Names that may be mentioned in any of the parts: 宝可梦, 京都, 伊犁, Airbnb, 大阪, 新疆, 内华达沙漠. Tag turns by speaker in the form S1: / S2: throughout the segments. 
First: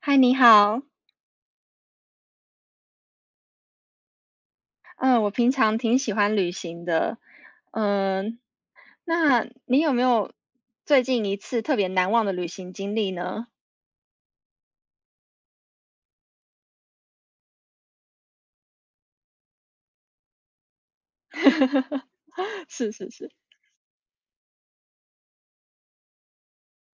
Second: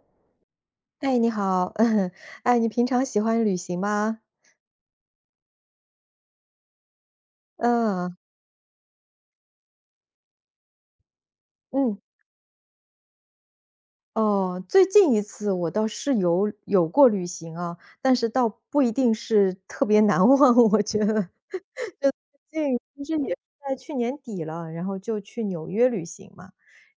S1: 嗨，你好。
S2: 哎，你好，哎，你平常喜欢旅行吗？
S1: 嗯，我平常挺喜欢旅行的。
S2: 嗯，
S1: 嗯，那你有没有最近一次特别
S2: 嗯，
S1: 难忘的旅行经历呢？
S2: 哦，最近一次我倒是有过旅行啊，但是倒不一定是特别难 忘，我觉得。对，
S1: 是
S2: 其
S1: 是
S2: 实
S1: 是
S2: 也是在去年底了，然后就去纽约旅行嘛。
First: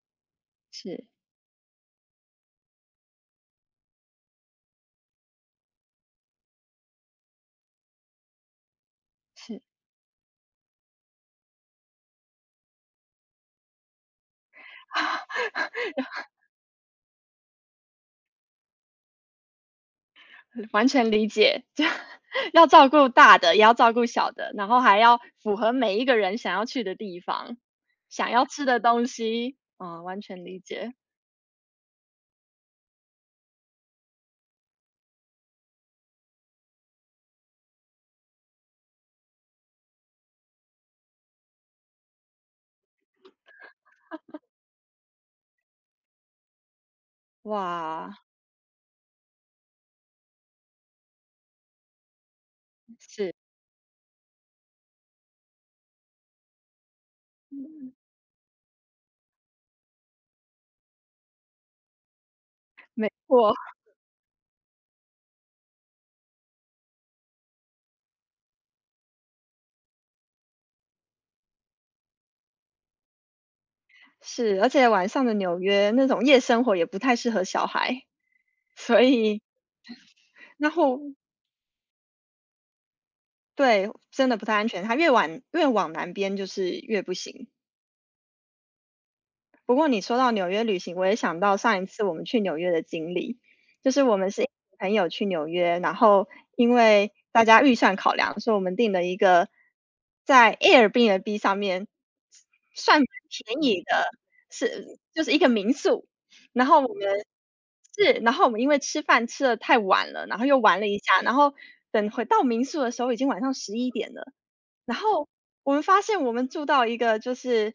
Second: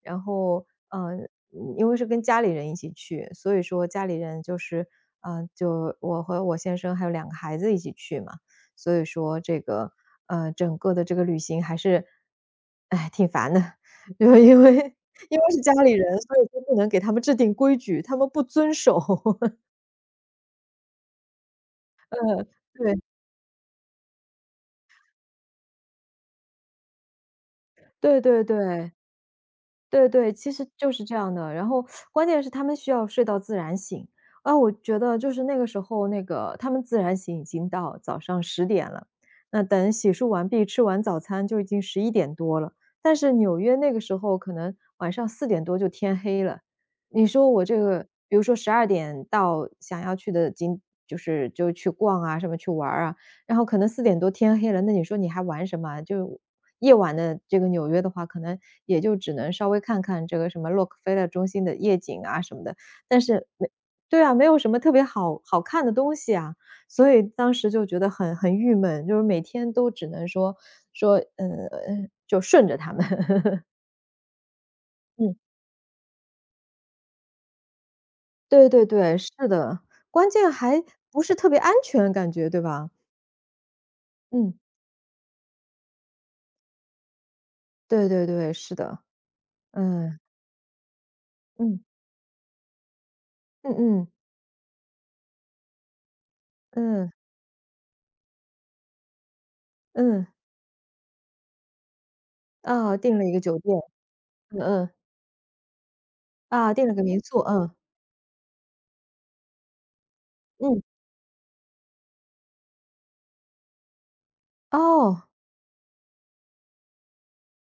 S2: 然后，
S1: 是
S2: 嗯，因为是跟家里人一起去，所以说家里人就是，嗯，就我和我先生还有2个孩子一起去嘛。所以说这
S1: 是，
S2: 个，整个的这个旅行还是，哎，挺烦的。因为因 为是家里人，所以就不能给他们制定规矩，他们不遵守。
S1: 完全理解。就
S2: 对，
S1: 要照
S2: 对。
S1: 顾大的，也要照顾小的，然后还要符合每一个人想要去的地方，
S2: 对
S1: 想
S2: 对
S1: 要吃的
S2: 对。
S1: 东西。嗯，
S2: 对
S1: 完
S2: 对，
S1: 全
S2: 其
S1: 理
S2: 实就
S1: 解。
S2: 是这样的。然后关键是他们需要睡到自然醒，啊，我觉得就是那个时候，那个他们自然醒已经到早上10点了，那等洗漱完毕、吃完早餐就已经11点多了。但是纽约那个时候可能晚上四点多就天黑了，你说我这个，
S1: 哇，
S2: 比如说12点到想要去的景，就是就去逛啊，什么去玩儿啊，
S1: 是，
S2: 然后可能四点多天黑了，那你说你还玩什么啊，就夜晚的这个纽
S1: 嗯，
S2: 约的话，可能也就只能稍微看看这个什么洛克菲勒中心的夜景啊什么的，
S1: 没
S2: 但是
S1: 错。
S2: 没对啊，没有什么特别好看的东西啊，所以当时就觉得很郁闷，就是每天都只能说说，嗯，就顺着他们。
S1: 是，而且晚上的
S2: 嗯，
S1: 纽约那种夜生活也不太适合小孩。
S2: 对 对
S1: 所
S2: 对，是
S1: 以
S2: 的，关键
S1: 然
S2: 还
S1: 后
S2: 不是特别安全感觉，对吧？
S1: 对，真的不
S2: 嗯，
S1: 太安全。它越往南边就是越不行。
S2: 对对对，是的，
S1: 不过你说
S2: 嗯，
S1: 到纽约旅行，我也想到
S2: 嗯，
S1: 上一次我们去纽约的经历，
S2: 嗯
S1: 就是
S2: 嗯，
S1: 我们是一群朋友去纽约，然后因
S2: 嗯，
S1: 为大家预算考量，所以我们订了一个
S2: 嗯。
S1: 在 Airbnb 上面
S2: 哦，
S1: 算蛮
S2: 订了一个酒
S1: 便
S2: 店，
S1: 宜的，
S2: 嗯嗯，
S1: 是就是一个民宿。然
S2: 啊，
S1: 后
S2: 订
S1: 我
S2: 了个民
S1: 们
S2: 宿，嗯，
S1: 是，然后我们因为吃饭吃的太晚了，然后又玩
S2: 嗯，
S1: 了一下，然后等回到民宿的时候已经晚上十一点了。然
S2: 哦，
S1: 后我们发现我们住到一个就是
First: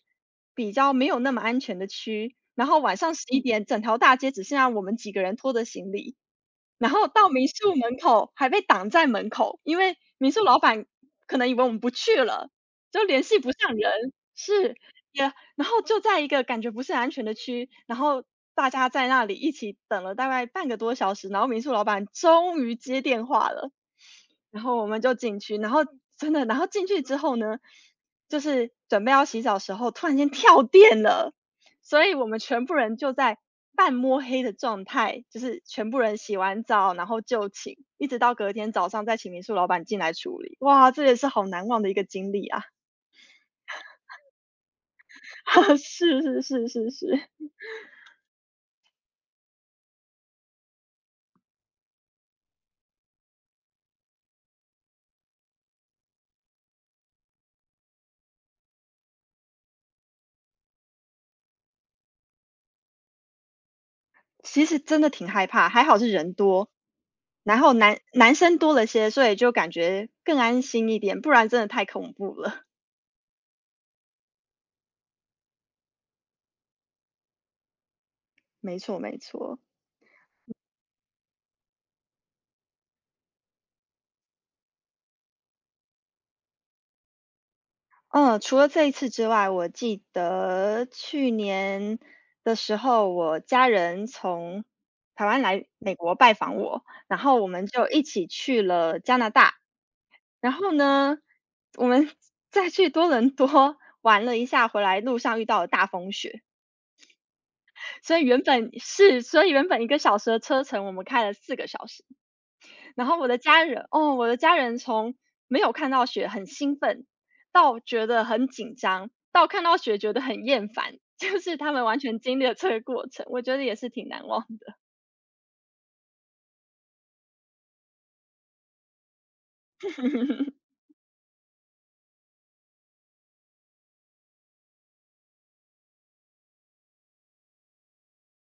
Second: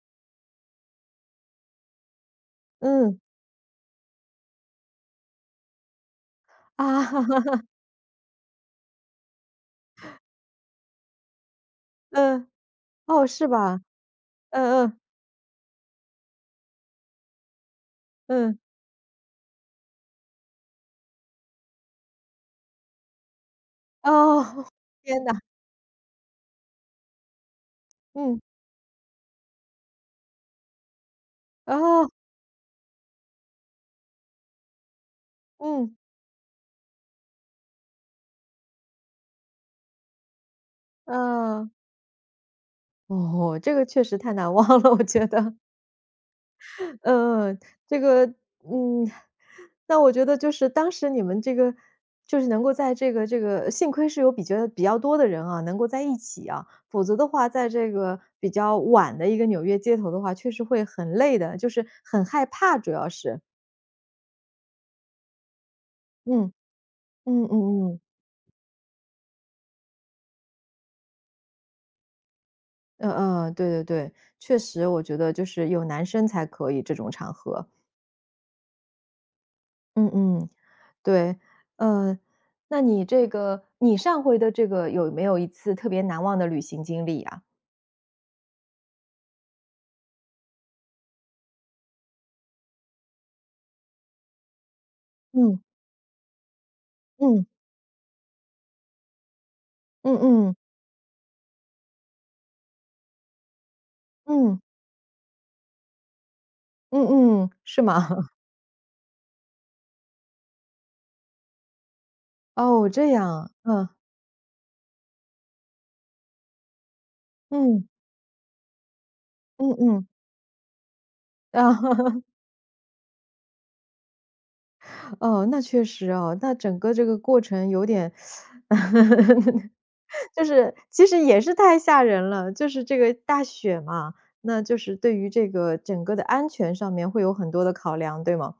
S1: 比较没有那么安全的区，然后晚上
S2: 嗯，
S1: 十一点整条大街只剩下我们几个人拖着行李，然
S2: 啊，
S1: 后到民 宿门口还被挡在门口，因为民宿老板可能以为我们不去
S2: 嗯，
S1: 了，就联
S2: 哦，
S1: 系
S2: 是
S1: 不上
S2: 吧？
S1: 人。是，
S2: 嗯嗯
S1: 也然后就在一个感觉不是很安全的区，然后
S2: 嗯，
S1: 大家在那里一起等了大概半个多小时，然后民宿老板终于接电话了，
S2: 哦，
S1: 然 后我们就
S2: 天
S1: 进
S2: 哪，
S1: 去，然后真的，然后进去之后呢，就
S2: 嗯，
S1: 是准备要洗澡的时候，突然间跳电了，所
S2: 哦，
S1: 以我们全部人就在半摸黑的状态，就是全
S2: 嗯，
S1: 部人洗完澡，然后就寝，一直到隔天早上再请民宿老板进来处理。哇，这也是好难
S2: 啊，
S1: 忘的一个经历啊！
S2: 哦，这个确实太难忘了，我觉得。
S1: 是是是是
S2: 嗯
S1: 是，
S2: 嗯，这个，嗯，那我觉得就是当时你们这个就是能够在这个这个幸亏是有比较多的人啊，能够在一起啊，否则的话，在这个比较晚的一个纽约街头的话，确实会很累的，就是很害怕，主要是。
S1: 其实真的挺害怕，还好是人
S2: 嗯
S1: 多，
S2: 嗯嗯
S1: 然后男
S2: 嗯
S1: 男生多了些，所以就感觉更安心一点，不然真的太恐怖了。
S2: 嗯嗯，对对对，确实，我觉得就是有男生才可以这种场合。
S1: 没错没错。
S2: 嗯嗯。对，呃，那你这个你上回的这个有没有一次特别难忘的旅行经历啊？
S1: 嗯，除了这一次之外，我记得去年的时候，我家人从台湾
S2: 嗯，
S1: 来美国拜访我，然后
S2: 嗯，
S1: 我们就一起去了加拿大。
S2: 嗯
S1: 然
S2: 嗯，
S1: 后呢，我们 再去多伦多玩了一
S2: 嗯，
S1: 下，回来路上遇到了大风雪。
S2: 嗯嗯，是吗？
S1: 所以原本1个小时的车程，我们开了4个小时。
S2: 哦，这样啊。
S1: 我的家人从没有看到雪很兴奋，到觉得很紧张，到看
S2: 嗯
S1: 到
S2: 嗯
S1: 雪
S2: 嗯
S1: 觉得很厌烦，就是
S2: 嗯，
S1: 他
S2: 啊，
S1: 们完全 经历了这个过程，我觉得也是挺难忘的。
S2: 哦，那确实哦，那整个这个过程有点 就是其实也是太吓人了，就是这个大雪嘛，那就是对于这个整个的安全上面会有很多的考量，对吗？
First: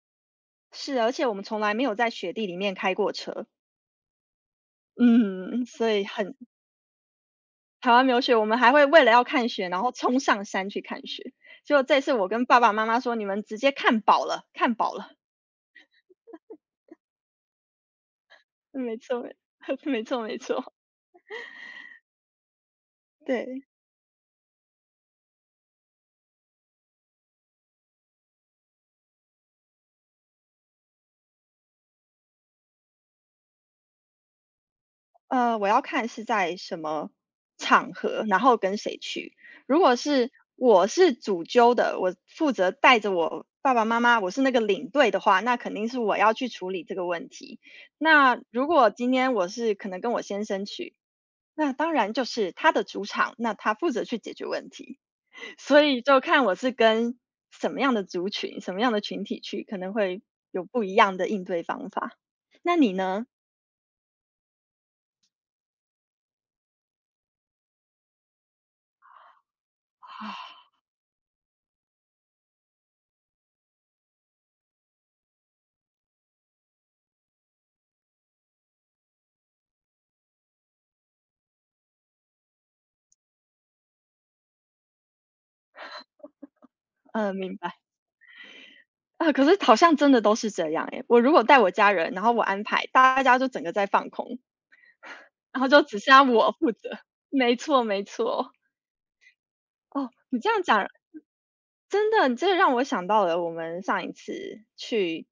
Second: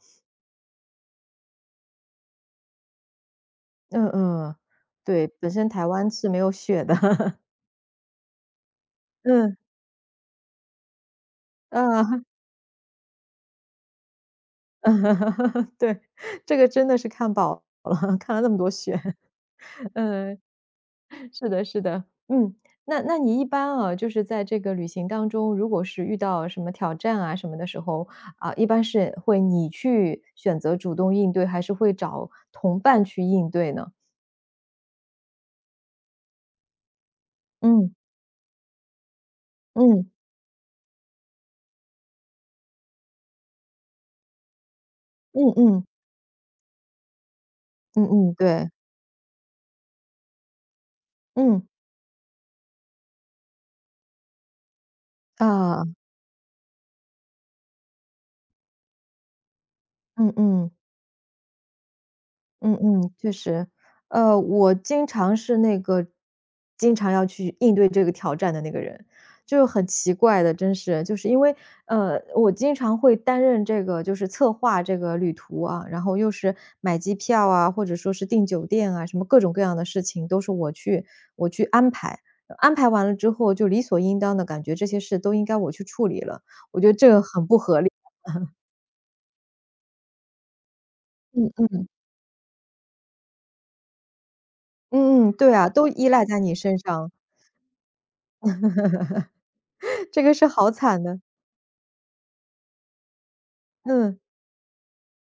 S1: 是，而且我们从来没有在雪地里面开过车。
S2: 嗯嗯，对，本
S1: 嗯，
S2: 身台
S1: 所以
S2: 湾是
S1: 很
S2: 没有雪的。
S1: 台湾没有雪，我们还会为了要看
S2: 嗯，
S1: 雪，然后冲上山去看雪。结果这次
S2: 啊，
S1: 我跟爸爸妈妈说：“你们直接看饱了，看饱了。”
S2: 对，这个真的是看饱了，看了那么多雪。
S1: 没错，没 没错，没
S2: 嗯，
S1: 错，
S2: 是的是的。嗯，那那你一
S1: 对。
S2: 般啊，就是在这个旅行当中，如果是遇到什么挑战啊什么的时候，啊，一般是会你去选择主动应对，还是会找同伴去应对呢？
S1: 我要看是在什么场
S2: 嗯，
S1: 合，然后跟谁去。如果
S2: 嗯，
S1: 是我是主揪的，我负责带着我爸爸妈妈，我是那个领队的话，
S2: 嗯
S1: 那肯
S2: 嗯，
S1: 定是我要去处理这个问题。
S2: 嗯嗯，
S1: 那如
S2: 对，
S1: 果今天我是可能跟我先生去，
S2: 嗯，
S1: 那当然就是他的主场，那他负责去解决问题。所
S2: 啊，
S1: 以就看我是跟什么样的族群、什么样的群体去，可能会
S2: 嗯
S1: 有
S2: 嗯。
S1: 不一样的应对方法。
S2: 嗯
S1: 那你
S2: 嗯，
S1: 呢？
S2: 确实。我经常是那个经常要去应对这个挑战的那个人，就是很奇
S1: 啊，
S2: 怪的，真是。就是因为，我经常会担任这个就是策划这个旅途啊，然后又是买机票啊，或者说是订酒店啊，什么各种各样的事情都是我去安排。安排完了之后就理所应当的感觉这些事都应该我去处理了，我觉得这个
S1: 嗯，
S2: 很
S1: 明
S2: 不
S1: 白。
S2: 合理。
S1: 啊，可是好像真的都是这样诶，我如果
S2: 嗯
S1: 带我
S2: 嗯。
S1: 家人，然后我安排，大家就整个在放空，
S2: 嗯嗯，对
S1: 然后
S2: 啊，
S1: 就
S2: 都
S1: 只
S2: 依
S1: 剩下
S2: 赖在
S1: 我
S2: 你
S1: 负
S2: 身
S1: 责。
S2: 上，
S1: 没错没错。哦，
S2: 这个
S1: 你
S2: 是
S1: 这样
S2: 好
S1: 讲
S2: 惨的。
S1: 真的，你这让我想到了我们上一
S2: 嗯，
S1: 次去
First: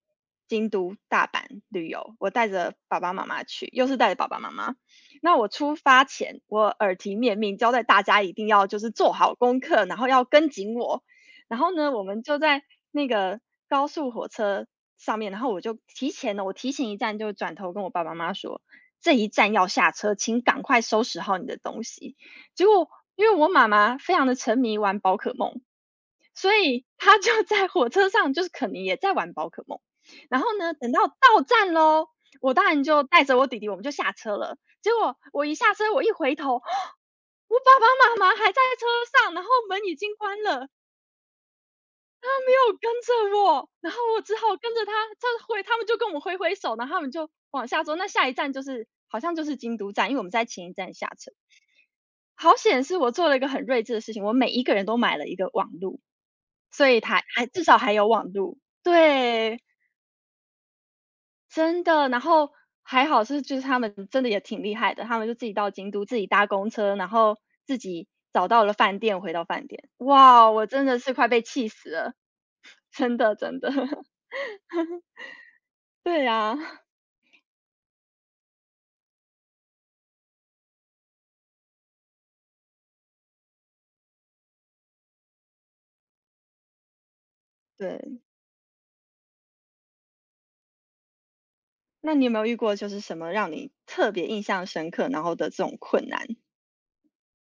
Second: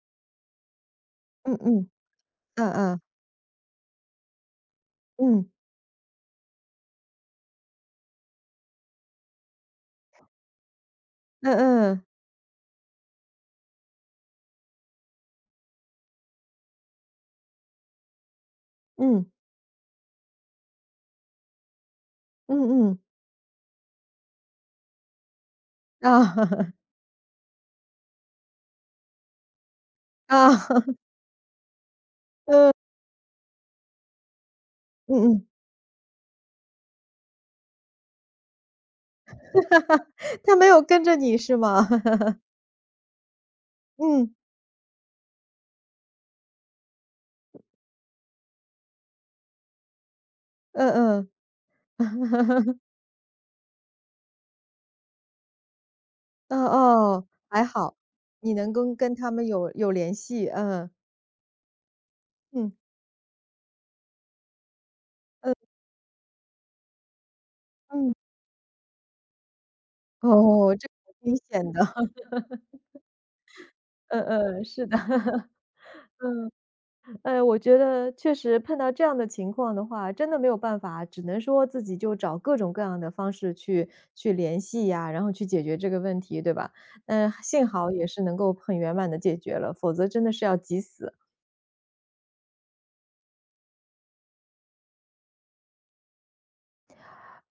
S1: 京都、大
S2: 嗯
S1: 阪旅
S2: 嗯，
S1: 游，我带
S2: 嗯
S1: 着爸
S2: 嗯，
S1: 爸妈妈去，又是带着爸爸妈妈。那
S2: 嗯，
S1: 我出发前，我耳提面命交代大家一定要就是做好功课，然后要跟紧我。然后呢，
S2: 嗯
S1: 我
S2: 嗯，
S1: 们就在那个高速火车上面，然后我就提前呢，我提前一站就转头跟我爸爸妈妈说，这
S2: 嗯，
S1: 一站要下车，请赶快收拾好你的东西。
S2: 嗯
S1: 结果
S2: 嗯，
S1: 因为我妈妈非常的沉迷玩宝可梦，
S2: 啊
S1: 所 以 她就在火车上就是可能也在玩宝可梦。然后
S2: 啊
S1: 呢，等 到到站喽，我当然就带着我弟弟我们就下车了。结果
S2: 嗯
S1: 我
S2: 嗯，
S1: 一下车，我一回头，我爸爸妈妈还在车上，然后门已经关
S2: 他没
S1: 了。
S2: 有跟着你是吗？
S1: 有跟着我，然后我
S2: 嗯，
S1: 只好跟着他，他挥他们就跟我挥挥手，然后他们就往下走。那下一站就是好像就是京都站，因为我们在前一站下
S2: 嗯嗯
S1: 车。好 险是我做了一个很睿智的事情，我每一个人都买了一个网路，
S2: 哦
S1: 所以他
S2: 哦，
S1: 还至
S2: 还
S1: 少还
S2: 好，
S1: 有网
S2: 你
S1: 路。
S2: 能跟他们
S1: 对，
S2: 有联系，嗯，
S1: 真的。然后
S2: 嗯，
S1: 还好是就是他们真的也挺厉害的，他们就自己
S2: 嗯
S1: 到京都，自己搭公车，然后自己
S2: 嗯，
S1: 找到了饭店，回到饭店。哇，我
S2: 哦，
S1: 真
S2: 这
S1: 的是快
S2: 挺危
S1: 被气
S2: 险的，
S1: 死了。真的真的。
S2: 嗯嗯，是的。
S1: 对呀，
S2: 我觉得确实碰到这样的情况的话，真的没有办法，只能说自己就找各种各样的方式去联系呀，然后去解决这个问题，对吧？嗯，幸好也
S1: 对。
S2: 是能够很圆满的解决了，否则真的是要急死。
S1: 那你有没有遇过就是什么让你特别印象深刻，然后的这种困难？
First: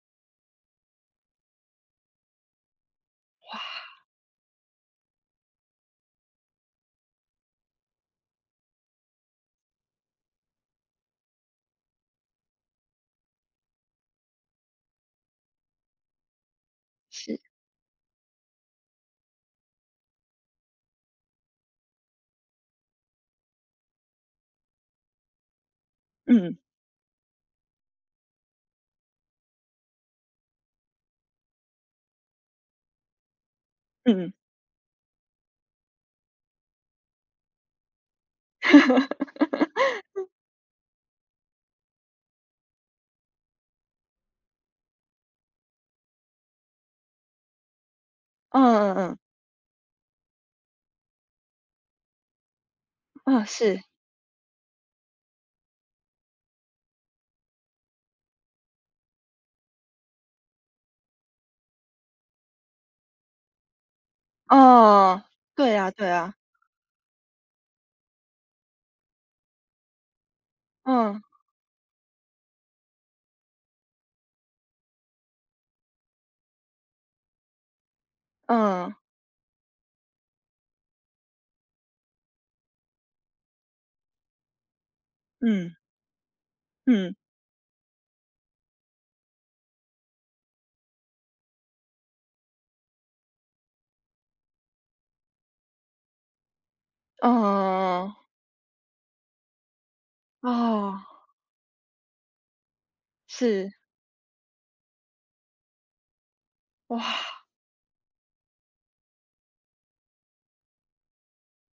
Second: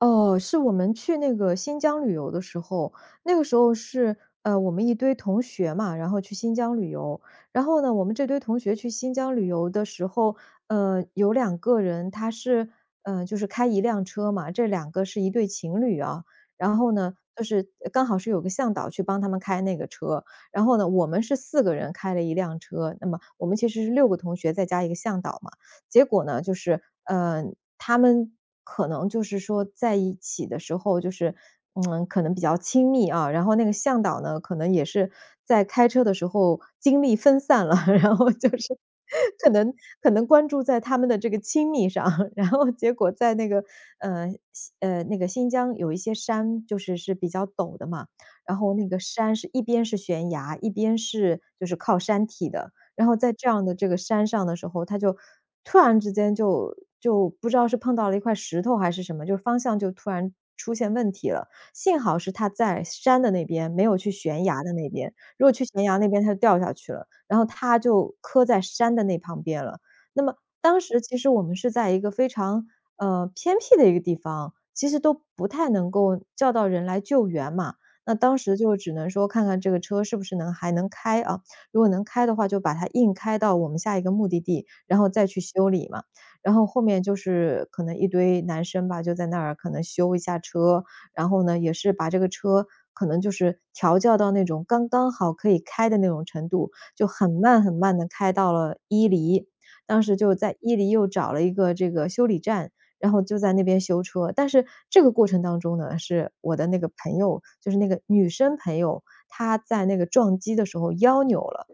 S2: 哦，是我们去那个新疆旅游的时候，那个时候是，我们一堆同学嘛，然后去新疆旅游。然后呢，我们这堆同学去新疆旅游的时候，有2个人他是，就是开一辆车嘛，这两个是一对情侣啊。然后呢，
S1: 是。
S2: 就是刚好是有个向导去帮他们开那个车。然后呢，我们是4个人开了一辆车，那么我们其实是6个同学再加一个向导嘛。结果呢，就
S1: 嗯，
S2: 是，他们可能就是说在一起的时候，就是，嗯，可能比较亲密啊，然后那个向导
S1: 嗯。
S2: 呢，可能也是在开车的时候精力分散了，然后就是 可能可 能关注在他们的这个亲密上，然后结果在那个，呃，那个新疆有一些山就是是比较陡的嘛，然
S1: 嗯
S2: 后那
S1: 嗯
S2: 个
S1: 嗯，
S2: 山是一边是悬崖，一边是就是靠山体的，然后在
S1: 嗯，
S2: 这样的
S1: 是，
S2: 这个山上的时候，他就突然之间就不知道是碰到了一块石头还是什么，就方向就突然出现问题了。幸好是他在山的那边，没有去悬崖的那边，
S1: 哦，
S2: 如果去
S1: 对
S2: 悬
S1: 呀
S2: 崖
S1: 对
S2: 那边他
S1: 呀，
S2: 就掉下去了，然后他就磕在山的那旁边了。那么当时其
S1: 嗯，
S2: 实我们是在一个非常，偏僻的一个地方，其实都不太能够叫到人来救援嘛。那当时就只
S1: 嗯，
S2: 能说看看这个车是不是能还能开啊。如果能开的话，就把它硬开到我们下一个目的地，然后再去修
S1: 嗯，
S2: 理嘛。然后后面
S1: 嗯，
S2: 就是可能一堆男生吧，就在那儿可能修一下车，然后呢，也是把这个车可能就是调教到那种刚刚好可以开的那种程度，就
S1: 嗯，
S2: 很慢很慢的
S1: 哦
S2: 开到了伊犁。当时就在伊犁
S1: 哦，
S2: 又找了一个这个修理站，然后就在那
S1: 是，
S2: 边修车。但是这个过程当中呢，是我的那个
S1: 哇，
S2: 朋友，就是那个女生朋友，她在那个撞击的时候腰扭了。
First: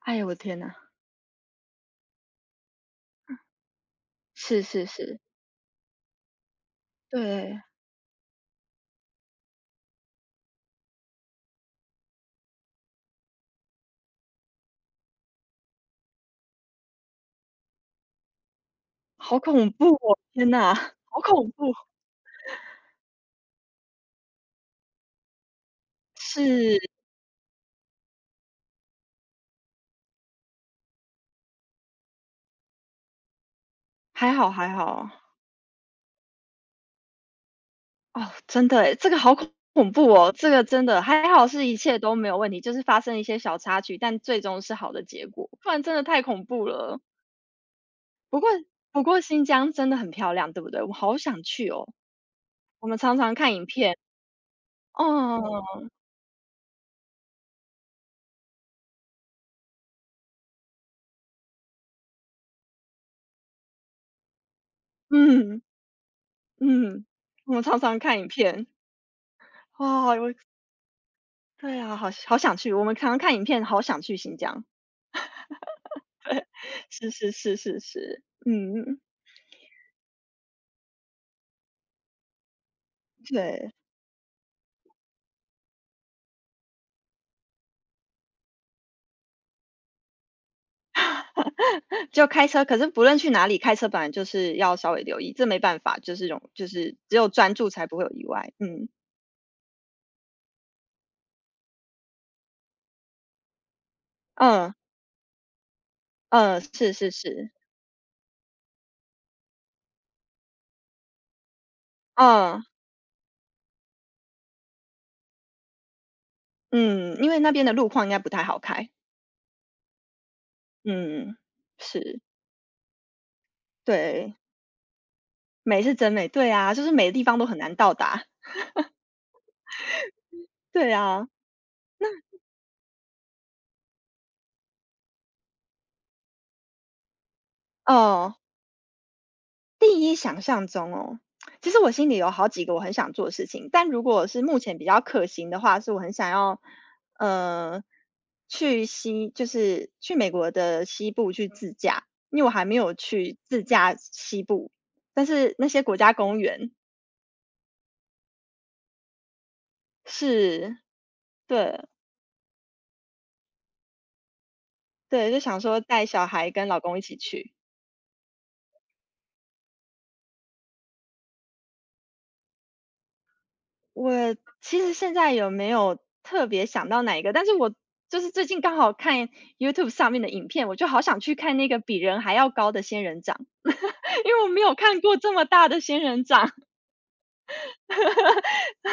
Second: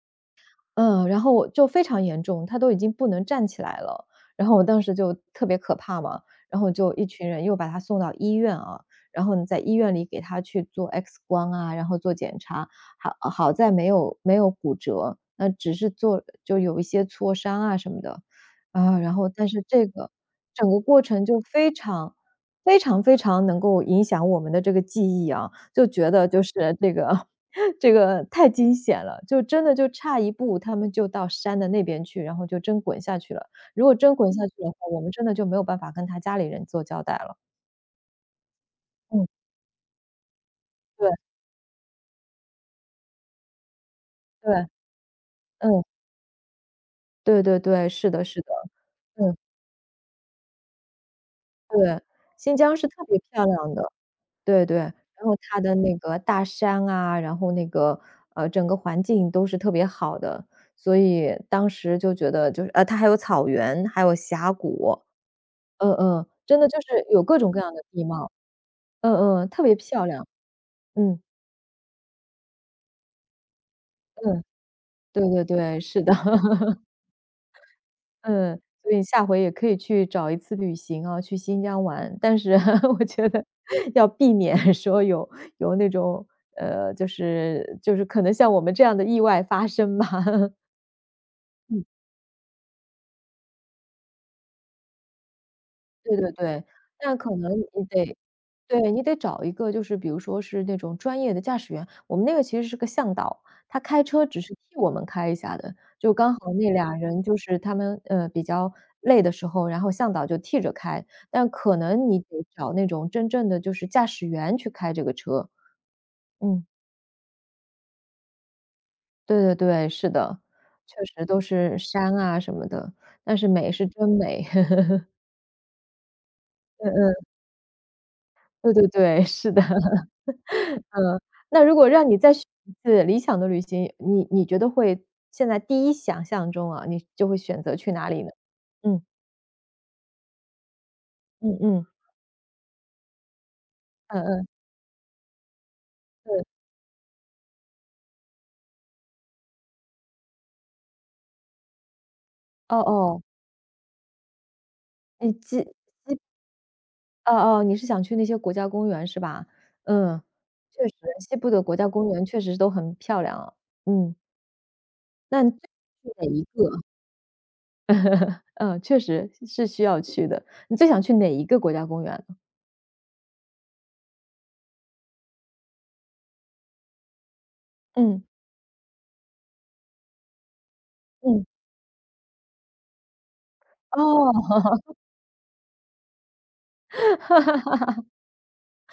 S1: 哎呦我天呐，
S2: 嗯，然后我就非常严重，他都已经不能站起来了。然后
S1: 是
S2: 我当
S1: 是
S2: 时就
S1: 是，
S2: 特别可怕嘛，然后就一群人又
S1: 对，
S2: 把他送到医院啊，然后呢，在医院里给他去做 X 光啊，然后做检查，好好在没有骨折，那只是做就有一些挫伤啊什么的。啊，然后
S1: 好
S2: 但是
S1: 恐怖
S2: 这个
S1: 哦，天
S2: 整
S1: 呐，
S2: 个过
S1: 好
S2: 程就
S1: 恐
S2: 非
S1: 怖，
S2: 常非常非常能够影响我们的这个记忆啊，就觉得
S1: 是，
S2: 就是这个这个太惊险了，就真的就差一步，他们就到山的那边去，然后就真滚下去了。如果真
S1: 还
S2: 滚下
S1: 好
S2: 去
S1: 还
S2: 的话，我
S1: 好。
S2: 们真的就没有办法跟他家里人做交代了。
S1: 哦，真的诶，这个
S2: 嗯，
S1: 好恐怖哦，这个真的，
S2: 对
S1: 还好是一切都没有问题，就是发生一些小插曲，但最
S2: 对，
S1: 终是好的结果，不然
S2: 嗯，
S1: 真的太恐怖了。
S2: 对对对，是的
S1: 不
S2: 是的，
S1: 过不过
S2: 嗯，
S1: 新疆真的很漂亮，对不对？我好想去哦，
S2: 对，新疆
S1: 我
S2: 是
S1: 们
S2: 特
S1: 常
S2: 别
S1: 常
S2: 漂
S1: 看影
S2: 亮的，
S1: 片。
S2: 对对。然后它的
S1: 哦，
S2: 那个大山啊，然后那个，整个环境都是特别好的，所以当时就觉得就是它还有草原，还有峡谷，
S1: 嗯
S2: 嗯嗯，真的就
S1: 嗯，
S2: 是有各种
S1: 我
S2: 各
S1: 们
S2: 样
S1: 常
S2: 的
S1: 常
S2: 地
S1: 看影
S2: 貌。
S1: 片，
S2: 嗯嗯，特别漂
S1: 哇，
S2: 亮，
S1: 我
S2: 嗯，
S1: 对啊，好好想去，我们常常看影片，好想去新
S2: 嗯，
S1: 疆。
S2: 对对对，是的，
S1: 是是是是是，
S2: 嗯，所
S1: 嗯，
S2: 以下回也可以去找一次旅行啊，去新疆玩，但是 我觉得
S1: 对。
S2: 要避免 说有那种，就是可能像我们这样的意外发生吧。嗯。
S1: 就开车，可是不论去哪里，开车本来就是要稍微留意，这没办法，就
S2: 对
S1: 是
S2: 对
S1: 容
S2: 对，
S1: 就是只
S2: 那
S1: 有
S2: 可能
S1: 专注
S2: 你
S1: 才不会有
S2: 得
S1: 意外。嗯，
S2: 对，你得找一个就是比如说是那种专业的驾驶员，我们那个其实是个向导，他开车只是
S1: 嗯，
S2: 替我们开一下的，就刚好
S1: 嗯，
S2: 那
S1: 是
S2: 俩
S1: 是
S2: 人就
S1: 是，
S2: 是他们，比较累的时候，然后向导就替着开，但可能你得
S1: 嗯，
S2: 找那种真正的就是驾驶员去开这个车。嗯，
S1: 嗯，因为那边的路况应该不太好开。
S2: 对对对，是的，确实
S1: 嗯，
S2: 都是山
S1: 是，
S2: 啊什么的，但是美是真
S1: 对，
S2: 美。
S1: 美是真美，对啊，就是
S2: 嗯
S1: 每个
S2: 嗯，
S1: 地方都很难到达，
S2: 对对对，是的。
S1: 对
S2: 嗯，
S1: 啊。
S2: 那如果让你再选一次理想的旅行，你觉得会现在第一想象中啊，你就会选择去哪里呢？
S1: 嗯，
S2: 嗯，
S1: 第一想象中哦，
S2: 嗯
S1: 其实
S2: 嗯，
S1: 我心里有好几个我很想做的事情，但如
S2: 嗯
S1: 果是
S2: 嗯，
S1: 目前比较可行的话，是我很想
S2: 对，
S1: 要，呃，就是去美国的西部去自驾，因为我还没
S2: 哦
S1: 有
S2: 哦，
S1: 去自驾西部，但
S2: 你
S1: 是那
S2: 记
S1: 些国家公园
S2: 哦哦，你是想去那些国家公园是吧？嗯，
S1: 是
S2: 确实，西部的国
S1: 对
S2: 家公园确实都很漂亮啊。嗯，
S1: 对，就
S2: 那你
S1: 想
S2: 最
S1: 说带
S2: 想
S1: 小
S2: 去哪一
S1: 孩跟老
S2: 个？
S1: 公一起去。
S2: 嗯，确实是需要去的。你最想去哪一个国家公园呢？
S1: 我其实现在有没有特别想到哪一个，但是我就
S2: 嗯，
S1: 是最近刚好看 YouTube 上面的影片，我就好想去
S2: 嗯，
S1: 看那个比人还要高的仙人掌，
S2: 哦，
S1: 因为我没有看过这么大的仙人掌，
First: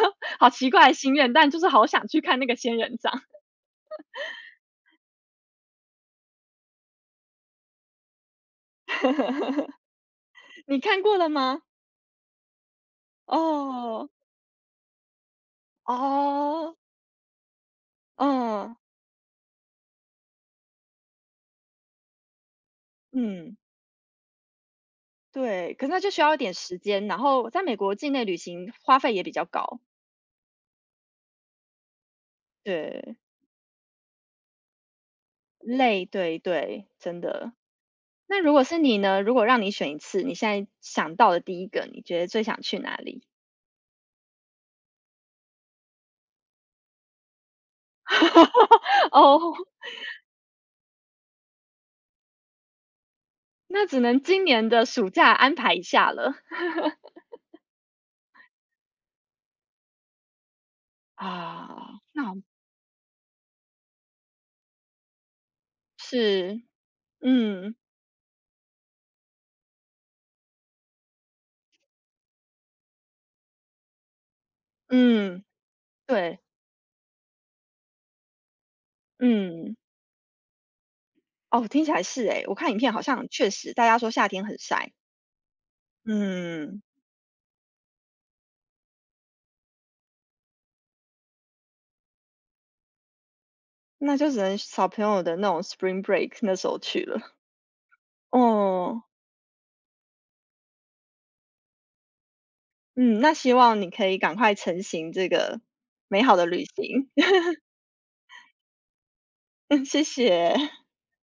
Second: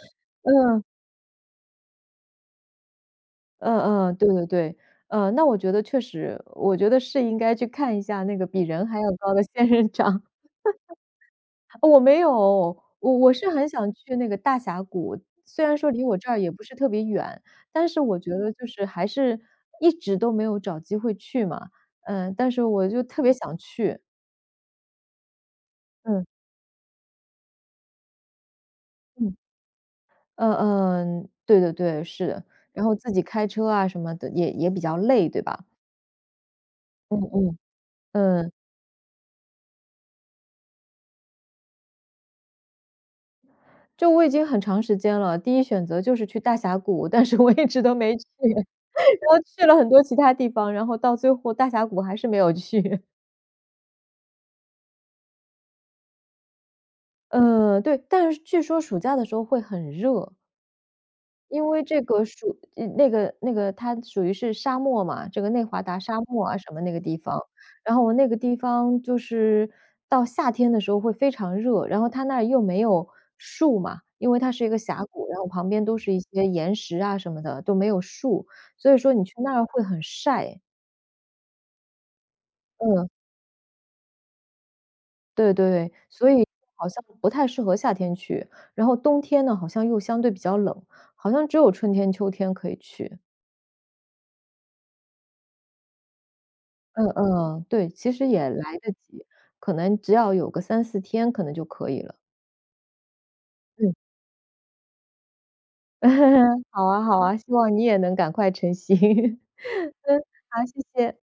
S1: 好奇
S2: 嗯。
S1: 怪的心愿，但就是好想去看那个仙人掌。
S2: 嗯嗯，对对对。那我觉得确实，我觉得是应该去看一下那个比人还要高的仙人掌。
S1: 你看过了吗？
S2: 我没有，我是很想
S1: 哦，
S2: 去那个大峡谷，虽然说离我这儿也不
S1: 哦，
S2: 是特别远，但是我觉得就
S1: 嗯，
S2: 是还是一直都没有找机会去嘛。嗯，但是我就特别
S1: 嗯，
S2: 想去。
S1: 对，可是那就需
S2: 嗯
S1: 要一点时间，然后在美国境内旅行花费也比
S2: 嗯，
S1: 较高，
S2: 嗯嗯，呃对对对，是的。然后自
S1: 对，
S2: 己开车啊什么的也比较累，对吧？
S1: 累，对对，
S2: 嗯
S1: 真的。
S2: 嗯，
S1: 那
S2: 嗯。
S1: 如果是你呢？如果让你选一次，你现在想到的第一个，你觉得最想去哪里？
S2: 就我已经很长时间了，第一选择就是去大峡谷，但是我一直都没去，然后
S1: 哦，
S2: 去了很多其他地方，然后到最后大峡谷还是没有去。
S1: 那只能今年的暑假安排一下了。
S2: 对，但是据说暑假的时候会很热。因
S1: 啊，
S2: 为这
S1: 那
S2: 个 属它属于是沙漠嘛，这个内华达沙漠啊
S1: 是，
S2: 什么那个地方，
S1: 嗯，
S2: 然后那个地方就是到夏天的时候会非常热，然后它那儿又没有树嘛，因为它是一个峡谷，然
S1: 嗯，
S2: 后旁边都是一
S1: 对，
S2: 些岩石啊什么的，都没有树，所以说你去那儿
S1: 嗯，
S2: 会很晒。
S1: 哦，听起来是诶，我看影片好
S2: 嗯，
S1: 像确实大家说夏天很晒。
S2: 对对对，所以
S1: 嗯，
S2: 好像不太适合夏天去，然后冬天呢，好像又相对比较冷，好像只有春天、秋天可以去。
S1: 那就只能小朋友的那种 spring break 那时候去
S2: 嗯
S1: 了。
S2: 嗯，对，其实也来得
S1: 哦，
S2: 及，可能只要有个3、4天可能就可以了。
S1: 嗯，那希望你
S2: 嗯，
S1: 可以赶快成行这个美好的旅
S2: 好啊
S1: 行。
S2: 好啊，希望你也能赶快成型。
S1: 谢
S2: 嗯，
S1: 谢。
S2: 好，谢谢。